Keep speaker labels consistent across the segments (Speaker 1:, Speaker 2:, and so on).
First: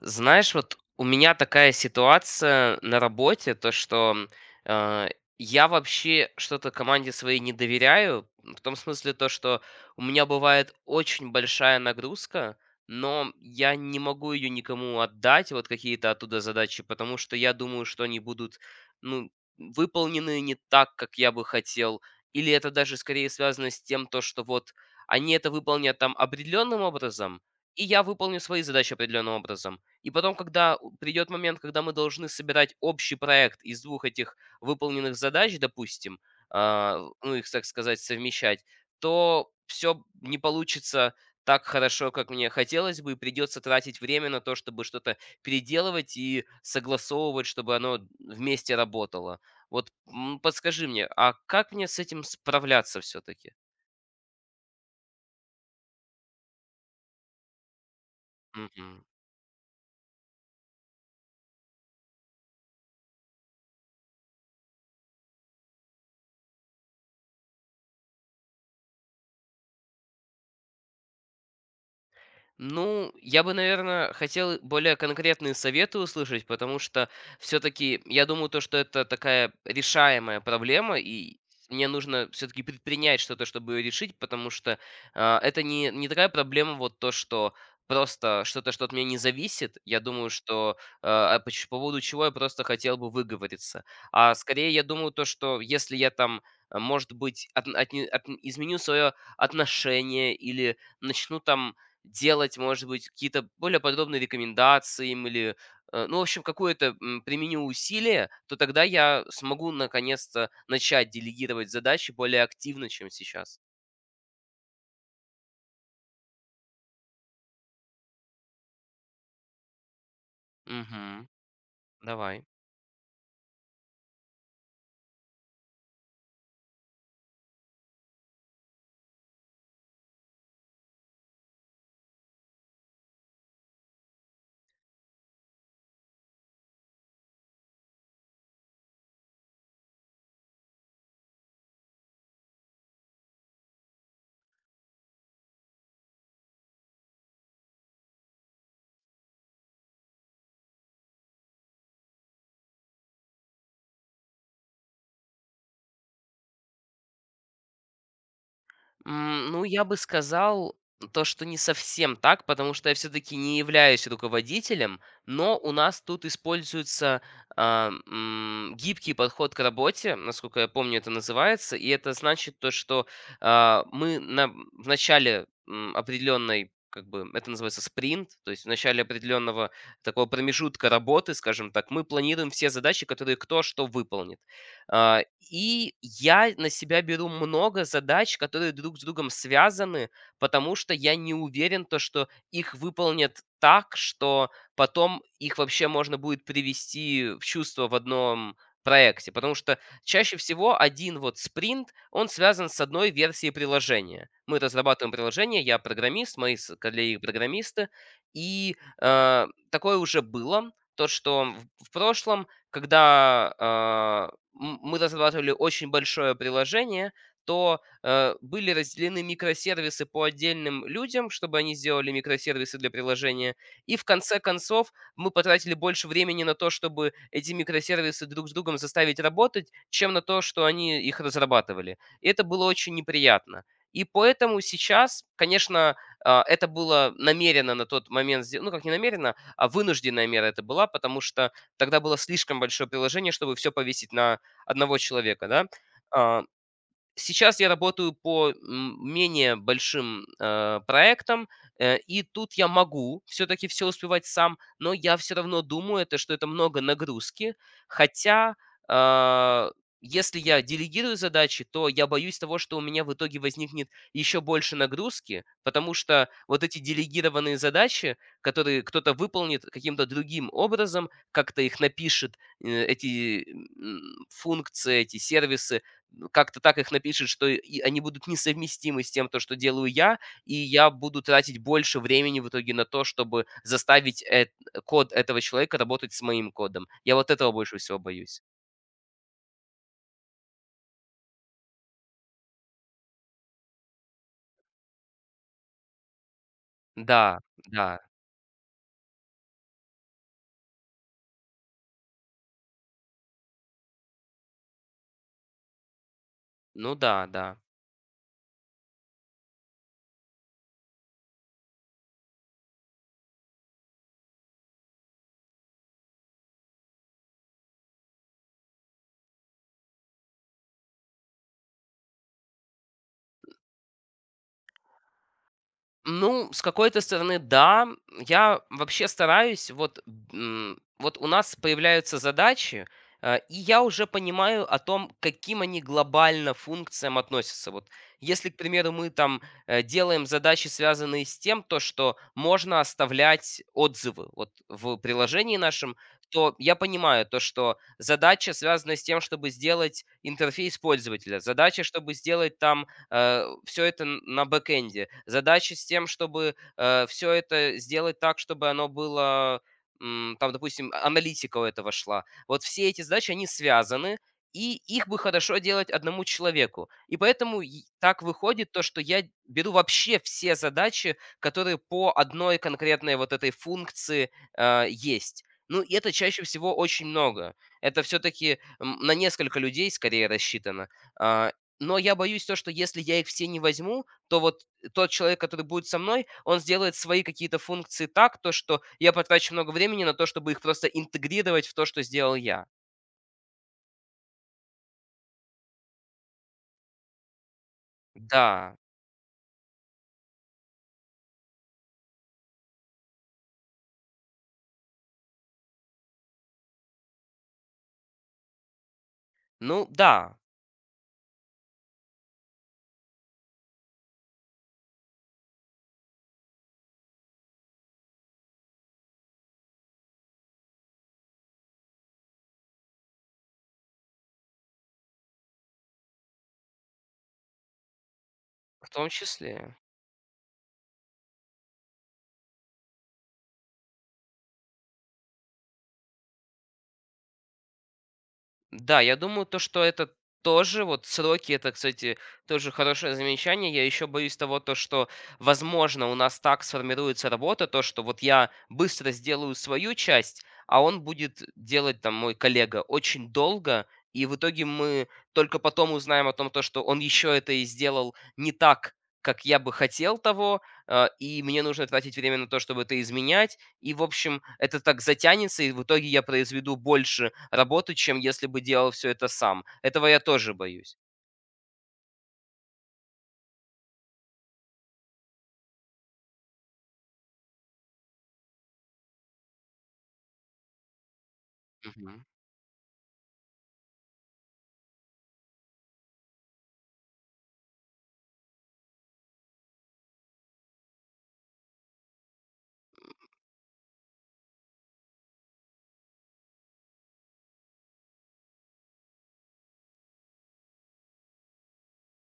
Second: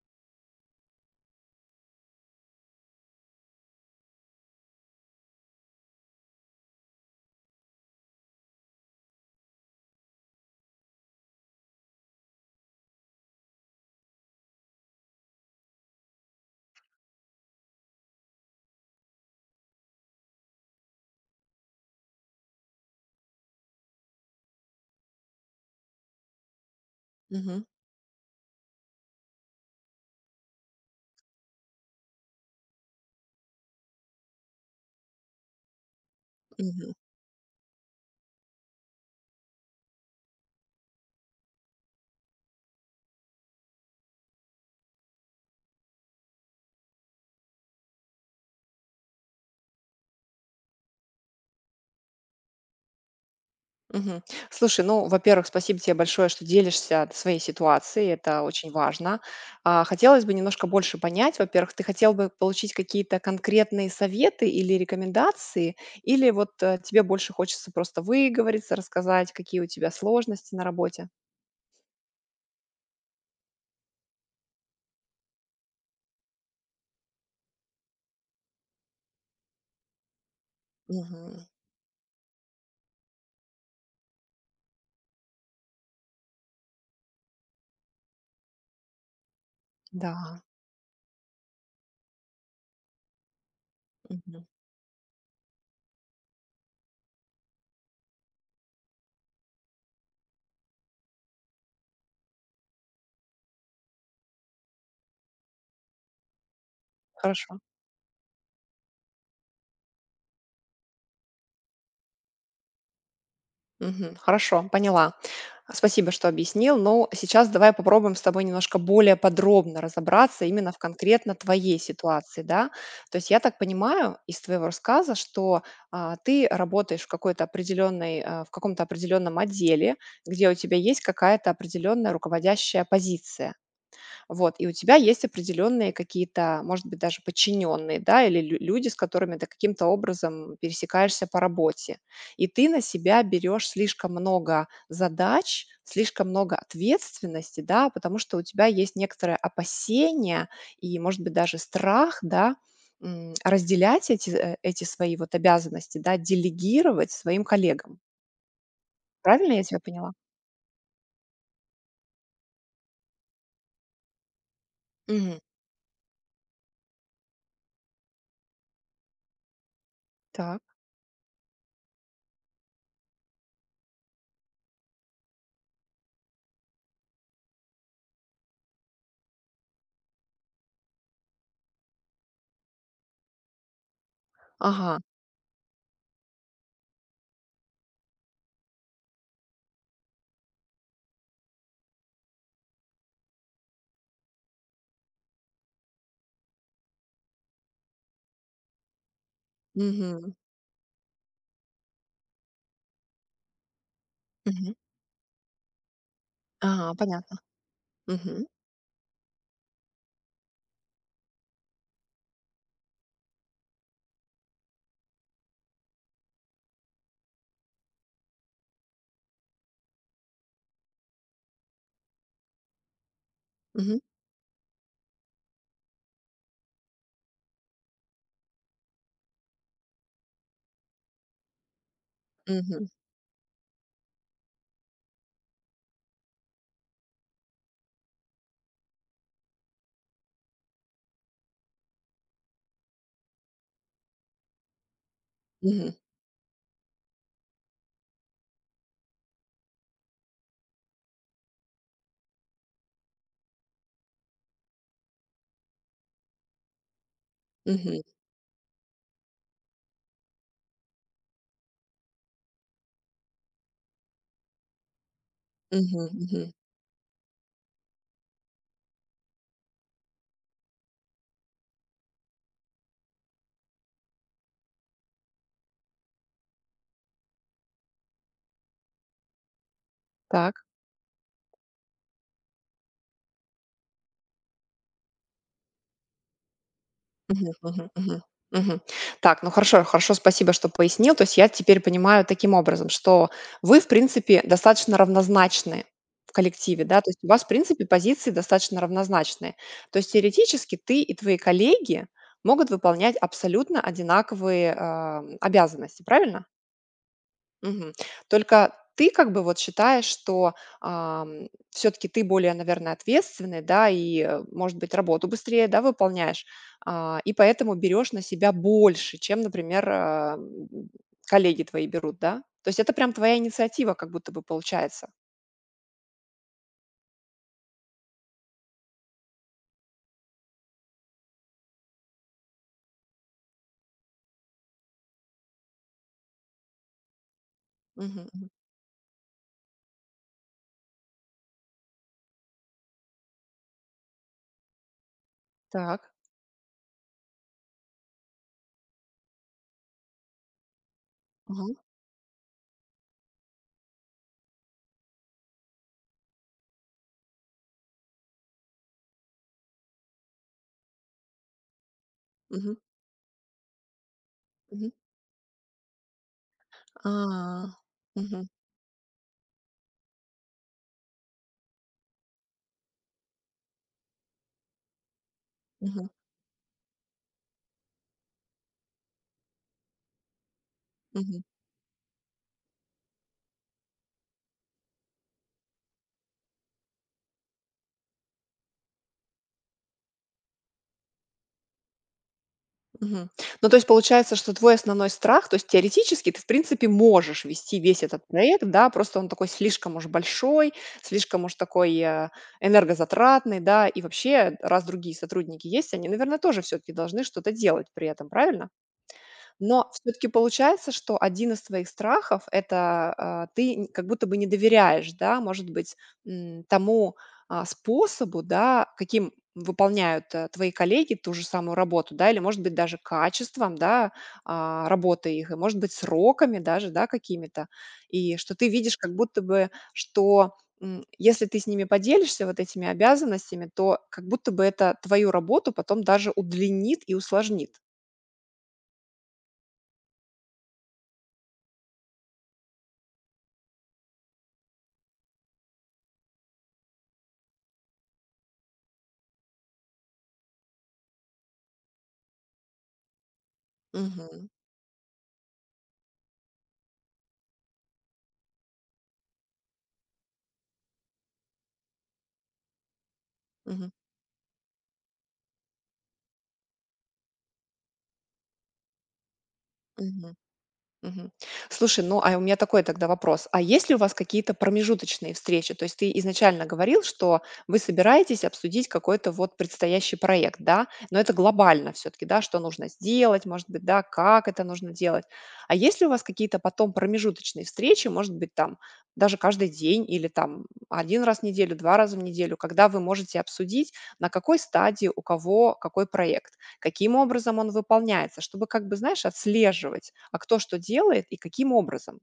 Speaker 1: Знаешь, вот у меня такая ситуация на работе, то что э, я вообще что-то команде своей не доверяю, в том смысле то, что у меня бывает очень большая нагрузка, но я не могу ее никому отдать, вот какие-то оттуда задачи, потому что я думаю, что они будут, ну, выполнены не так, как я бы хотел, или это даже скорее связано с тем, то, что вот они это выполнят там определенным образом,
Speaker 2: Мгм,
Speaker 1: и я выполню свои задачи определенным образом и потом, когда придет момент, когда мы должны собирать общий проект из двух этих выполненных задач, допустим,
Speaker 2: мгм,
Speaker 1: ну, их, так сказать, совмещать, то все не получится так хорошо, как мне хотелось бы, и придется тратить время на то, чтобы что-то переделывать и согласовывать, чтобы оно вместе работало. Вот, подскажи мне, а как мне с этим справляться все-таки?
Speaker 2: мгм. Слушай, ну, во-первых, спасибо тебе большое, что делишься своей ситуацией, это очень важно. Хотелось бы немножко больше понять, во-первых, ты хотел бы получить какие-то конкретные советы или рекомендации, или вот тебе больше хочется просто выговориться, рассказать, какие у тебя сложности на работе?
Speaker 1: Ну, я бы, наверное, хотел более конкретные советы услышать, потому что все-таки я думаю, то, что это такая решаемая проблема, и
Speaker 2: Мгм.
Speaker 1: мне нужно все-таки предпринять что-то, чтобы ее решить, потому что это не такая проблема, вот то, что просто что-то, что от меня не зависит. Я думаю,
Speaker 2: Да,
Speaker 1: что по поводу чего я просто хотел бы выговориться. А
Speaker 2: мгм.
Speaker 1: скорее, я думаю, то, что если я там, может быть, изменю свое отношение или начну там делать, может быть, какие-то более подробные рекомендации им или, ну, в общем, какое-то
Speaker 2: Хорошо.
Speaker 1: применю усилие, то тогда я смогу наконец-то начать делегировать задачи более активно, чем сейчас.
Speaker 2: Мгм. Хорошо, поняла. Спасибо, что объяснил. Но сейчас давай попробуем с тобой немножко более подробно разобраться именно в
Speaker 1: Угу.
Speaker 2: конкретно твоей ситуации,
Speaker 1: Давай.
Speaker 2: да. То есть я так понимаю из твоего рассказа, что ты работаешь в какой-то определенной, в каком-то определенном отделе, где у тебя есть какая-то определенная руководящая позиция. Вот, и у тебя есть определенные какие-то, может быть, даже подчиненные, да, или люди, с которыми ты каким-то образом пересекаешься по работе. И ты на себя берешь слишком много задач, слишком много ответственности, да, потому что у тебя есть некоторое опасение и, может быть, даже страх, да, разделять эти свои вот обязанности, да, делегировать своим коллегам. Правильно я
Speaker 1: Ну,
Speaker 2: тебя
Speaker 1: я бы
Speaker 2: поняла?
Speaker 1: сказал то, что не совсем так, потому что я все-таки не являюсь руководителем,
Speaker 2: Мгм.
Speaker 1: но у нас тут используется гибкий подход к работе, насколько
Speaker 2: Так.
Speaker 1: я помню, это называется, и это значит то, что в начале определенной как бы это называется спринт, то есть в начале определенного такого промежутка работы, скажем так, мы планируем все задачи, которые кто что выполнит.
Speaker 2: Ага.
Speaker 1: А, и я на себя беру много задач, которые друг с другом связаны, потому что я не уверен, то, что их выполнят так, что потом их вообще можно будет привести в чувство в одном проекте. Потому что
Speaker 2: Мгм.
Speaker 1: чаще всего один вот спринт, он связан с одной версией приложения. Мы
Speaker 2: Мгм.
Speaker 1: разрабатываем приложение, я программист, мои
Speaker 2: Ага,
Speaker 1: коллеги
Speaker 2: понятно.
Speaker 1: программисты,
Speaker 2: Мгм.
Speaker 1: и такое уже было, то, что в прошлом, когда мы разрабатывали очень большое приложение, то были разделены микросервисы по отдельным людям, чтобы они сделали микросервисы для приложения. И
Speaker 2: Мгм.
Speaker 1: в конце концов мы потратили больше времени на то, чтобы эти микросервисы друг с другом заставить работать, чем на то, что они их разрабатывали. И это было
Speaker 2: Мгм.
Speaker 1: очень неприятно. И поэтому сейчас, конечно, это было намеренно на тот момент, ну как не намеренно, а вынужденная мера это была, потому что тогда было слишком большое приложение, чтобы все повесить на одного человека, да.
Speaker 2: Мгм.
Speaker 1: А, Сейчас я работаю по менее большим проектам, и тут я могу все-таки все успевать сам, но я все равно думаю, это, что это много нагрузки,
Speaker 2: Мгм.
Speaker 1: хотя а, если я делегирую задачи, то я боюсь того, что у меня в итоге возникнет еще больше нагрузки, потому
Speaker 2: Мгм.
Speaker 1: что
Speaker 2: Мгм.
Speaker 1: вот эти делегированные задачи, которые кто-то выполнит каким-то другим образом, как-то их напишет, эти функции, эти сервисы, ну, как-то так их напишет, что и они будут несовместимы с тем, то, что делаю я, и
Speaker 2: Так.
Speaker 1: я буду тратить больше времени в итоге на то, чтобы заставить код этого человека работать с моим кодом. Я вот
Speaker 2: Мгм.
Speaker 1: этого больше
Speaker 2: Мгм.
Speaker 1: всего
Speaker 2: Мгм.
Speaker 1: боюсь.
Speaker 2: Мгм. Так, ну хорошо, хорошо, спасибо, что пояснил. То есть я теперь понимаю таким образом, что вы, в принципе, достаточно равнозначны в коллективе, да, то есть у
Speaker 1: Да,
Speaker 2: вас, в принципе,
Speaker 1: да.
Speaker 2: позиции достаточно равнозначные. То есть теоретически ты и твои коллеги могут выполнять абсолютно одинаковые, обязанности, правильно?
Speaker 1: Ну да, да.
Speaker 2: Мгм. Только ты как бы вот считаешь, что, все таки ты более, наверное, ответственный, да, и, может быть, работу быстрее, да, выполняешь, и поэтому берешь на себя больше, чем, например, коллеги твои берут, да? То есть это прям твоя инициатива как будто бы получается.
Speaker 1: Ну, с какой-то стороны, да. Я вообще стараюсь, вот, вот у нас появляются задачи, и я уже понимаю о том, каким они глобально функциям относятся. Вот
Speaker 2: Мгм,
Speaker 1: если,
Speaker 2: мгм.
Speaker 1: к примеру, мы там делаем задачи, связанные с тем, то, что можно оставлять отзывы вот в приложении нашем,
Speaker 2: Так.
Speaker 1: то я понимаю то, что задача связана с тем, чтобы сделать интерфейс пользователя,
Speaker 2: Ага.
Speaker 1: задача, чтобы сделать там все это на бэкэнде. Задача с тем, чтобы все это сделать так, чтобы оно было, там, допустим, аналитика у этого шла. Вот
Speaker 2: Мгм,
Speaker 1: все эти задачи, они связаны, и
Speaker 2: мгм.
Speaker 1: их бы хорошо делать одному человеку. И поэтому
Speaker 2: А.
Speaker 1: и так
Speaker 2: Мгм,
Speaker 1: выходит то, что я беру вообще все задачи, которые по одной конкретной вот этой функции есть. Ну, и
Speaker 2: мгм,
Speaker 1: это чаще всего очень много. Это все-таки на несколько людей скорее рассчитано.
Speaker 2: мгм.
Speaker 1: А, но я боюсь то, что если я их все не возьму, то вот тот человек, который будет со мной, он сделает свои какие-то функции так, то что я потрачу много времени на то, чтобы их просто интегрировать в то, что сделал я.
Speaker 2: Мгм. Ну, то есть получается, что твой основной страх, то есть теоретически ты, в принципе, можешь вести весь этот проект,
Speaker 1: Да,
Speaker 2: да, просто он такой слишком уж большой, слишком уж такой энергозатратный, да, и вообще, раз другие сотрудники есть, они, наверное, тоже все-таки должны что-то делать при этом, правильно?
Speaker 1: ну
Speaker 2: Но все таки
Speaker 1: да,
Speaker 2: получается, что один из твоих страхов- это, ты н как будто бы не доверяешь, да, может быть, тому, способу, да, каким выполняют, твои коллеги ту же самую работу, да, или, может быть, даже качеством, да, работы их, и, может быть, сроками даже, да, какими-то. И что ты
Speaker 1: в
Speaker 2: видишь
Speaker 1: том
Speaker 2: как будто бы,
Speaker 1: числе.
Speaker 2: что, если ты с ними поделишься вот этими обязанностями, то как будто бы это твою работу потом даже удлинит и усложнит.
Speaker 1: Да, я думаю, то, что это тоже, вот сроки, это, кстати, тоже хорошее замечание. Я еще боюсь того, то, что, возможно, у нас так сформируется работа, то, что вот я быстро сделаю свою часть, а он будет делать, там, мой коллега, очень долго, и в
Speaker 2: Мгм.
Speaker 1: итоге мы только потом узнаем о том, то, что он еще это и сделал не так, как я бы хотел того, и мне нужно тратить время на то, чтобы это изменять,
Speaker 2: Мгм.
Speaker 1: и, в общем, это так затянется, и в итоге я произведу больше работы, чем если бы делал все это сам. Этого я
Speaker 2: Мгм,
Speaker 1: тоже боюсь.
Speaker 2: мгм. Слушай, ну, а у меня такой тогда вопрос. А есть ли у вас какие-то промежуточные встречи? То есть ты изначально говорил, что вы собираетесь обсудить какой-то вот предстоящий проект, да? Но это глобально
Speaker 1: Мгм.
Speaker 2: все-таки, да, что нужно сделать, может быть, да, как это нужно делать. А есть ли у вас какие-то потом промежуточные встречи, может быть, там даже каждый день или там один раз в неделю, два раза в неделю, когда вы можете обсудить, на какой стадии у кого какой проект? Каким образом он выполняется, чтобы как бы, знаешь, отслеживать, а кто что делает и каким образом.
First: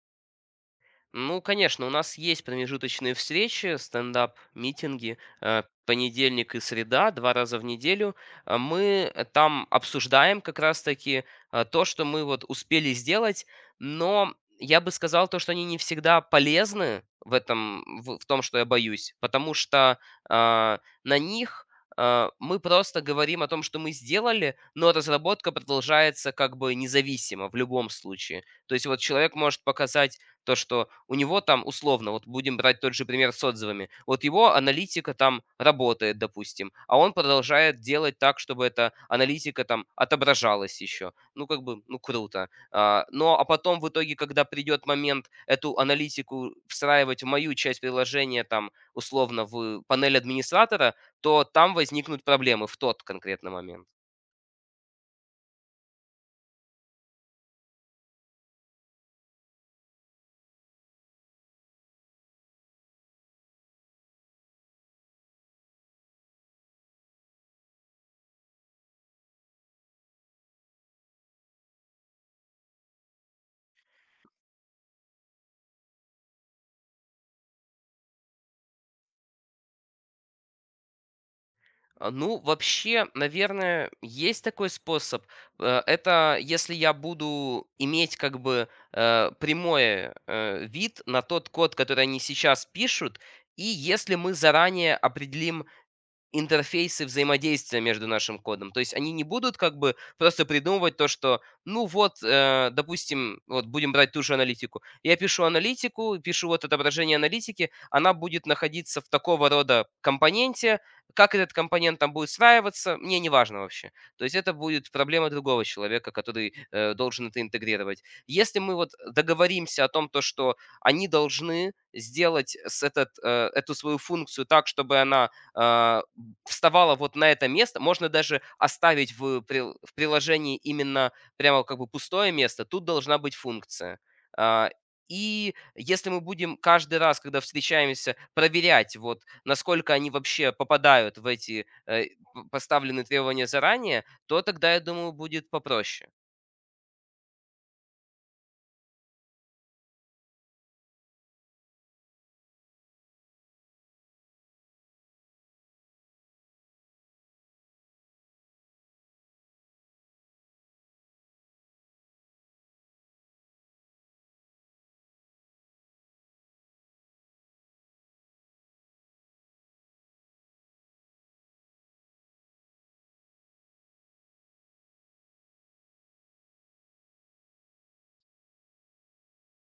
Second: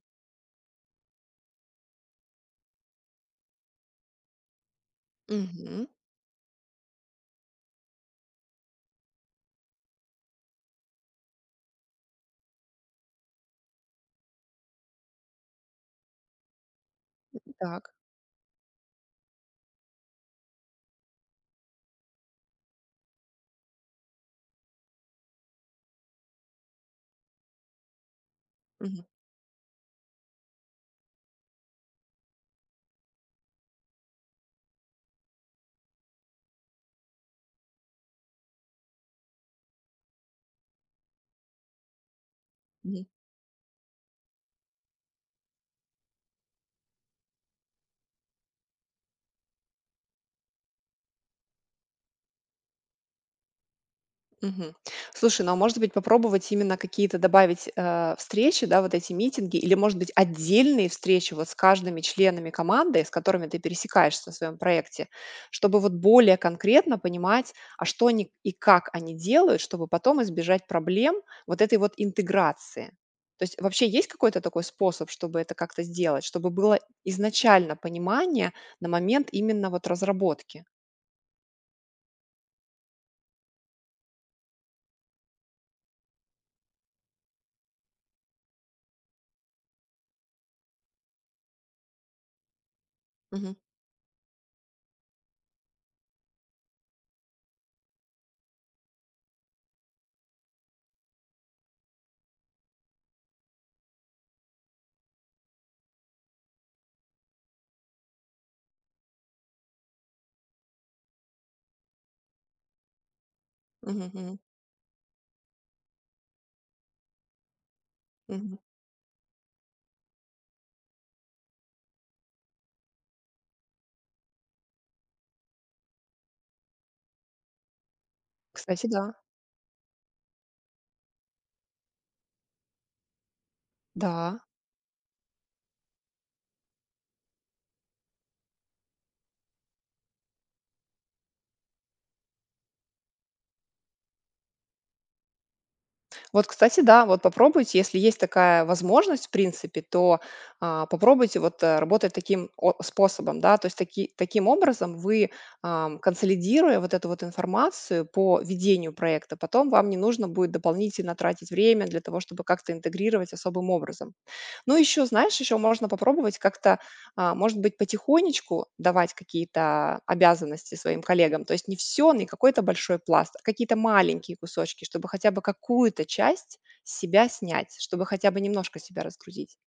Speaker 1: Ну, конечно, у нас есть промежуточные встречи, стендап-митинги,
Speaker 2: Мгм.
Speaker 1: понедельник и среда, два раза в неделю. А мы там обсуждаем как раз-таки то, что мы вот успели сделать, но я бы сказал то, что они не всегда полезны в
Speaker 2: Так.
Speaker 1: этом, в том, что я боюсь, потому что а, на них мы просто говорим о том, что мы сделали, но разработка продолжается как бы независимо в любом случае. То есть вот
Speaker 2: Мгм.
Speaker 1: человек может показать то, что у него там условно, вот будем брать тот же пример с отзывами, вот его аналитика там работает, допустим, а он продолжает делать так, чтобы эта аналитика там отображалась еще. Ну, как бы, ну, круто. А потом в итоге, когда придет момент эту аналитику встраивать в мою часть приложения, там, условно, в панель администратора, то там возникнут проблемы в тот конкретный момент.
Speaker 2: Мгм. Слушай, ну, а может быть, попробовать именно какие-то добавить, встречи, да, вот эти митинги, или, может быть, отдельные встречи вот с каждыми членами команды, с которыми ты пересекаешься в своем проекте, чтобы вот более конкретно понимать, а что они и как они делают, чтобы потом избежать проблем вот этой вот интеграции. То есть вообще есть какой-то такой способ, чтобы это как-то сделать, чтобы было изначально понимание на момент именно вот разработки?
Speaker 1: Ну, вообще, наверное, есть такой способ. Это если я буду иметь как бы, прямой, вид на тот код, который они сейчас пишут,
Speaker 2: Мгм.
Speaker 1: и если мы заранее определим интерфейсы взаимодействия между нашим кодом. То есть они не будут как бы просто придумывать то, что, ну вот, допустим, вот будем брать ту же аналитику. Я пишу аналитику, пишу вот отображение аналитики, она будет находиться в такого рода компоненте, как этот компонент там будет сваиваться, мне не важно вообще.
Speaker 2: Мгм,
Speaker 1: То есть
Speaker 2: мгм,
Speaker 1: это будет проблема другого человека, который должен это интегрировать.
Speaker 2: мгм.
Speaker 1: Если мы вот договоримся о том, то, что они должны сделать с этот, эту свою функцию так, чтобы она вставала вот на это место. Можно даже
Speaker 2: Кстати, да.
Speaker 1: оставить в прил в приложении именно прямо как бы пустое место. Тут должна быть функция.
Speaker 2: Да.
Speaker 1: А, и если мы будем каждый раз, когда встречаемся, проверять, вот насколько они вообще попадают в эти, э, п поставленные требования заранее, то тогда, я думаю, будет попроще.
Speaker 2: Вот, кстати, да, вот попробуйте, если есть такая возможность, в принципе, то попробуйте вот работать таким способом, да, то есть таким образом вы, консолидируя вот эту вот информацию по ведению проекта, потом вам не нужно будет дополнительно тратить время для того, чтобы как-то интегрировать особым образом. Ну, еще, знаешь, еще можно попробовать как-то может быть, потихонечку давать какие-то обязанности своим коллегам, то есть не все, не какой-то большой пласт, а какие-то маленькие кусочки, чтобы хотя бы какую-то часть с себя снять, чтобы хотя бы немножко себя разгрузить.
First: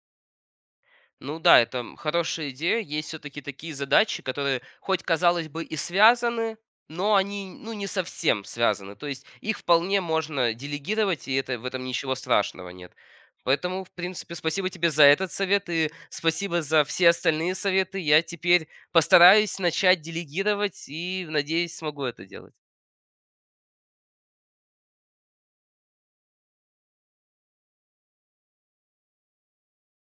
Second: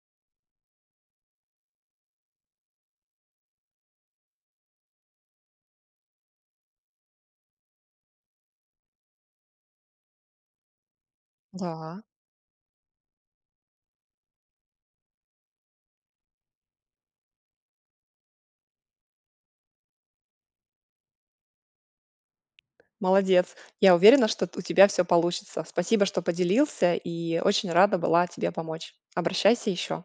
Speaker 1: Ну да, это хорошая идея. Есть все-таки такие задачи, которые хоть, казалось бы, и связаны, но они ну, не совсем связаны. То есть их вполне можно делегировать, и это, в этом
Speaker 2: Да,
Speaker 1: ничего страшного нет. Поэтому, в принципе, спасибо тебе за этот совет и спасибо за все остальные советы. Я теперь постараюсь начать делегировать и, надеюсь, смогу это делать.
Speaker 2: молодец. Я уверена, что у тебя все получится. Спасибо, что поделился, и очень рада была тебе помочь. Обращайся еще.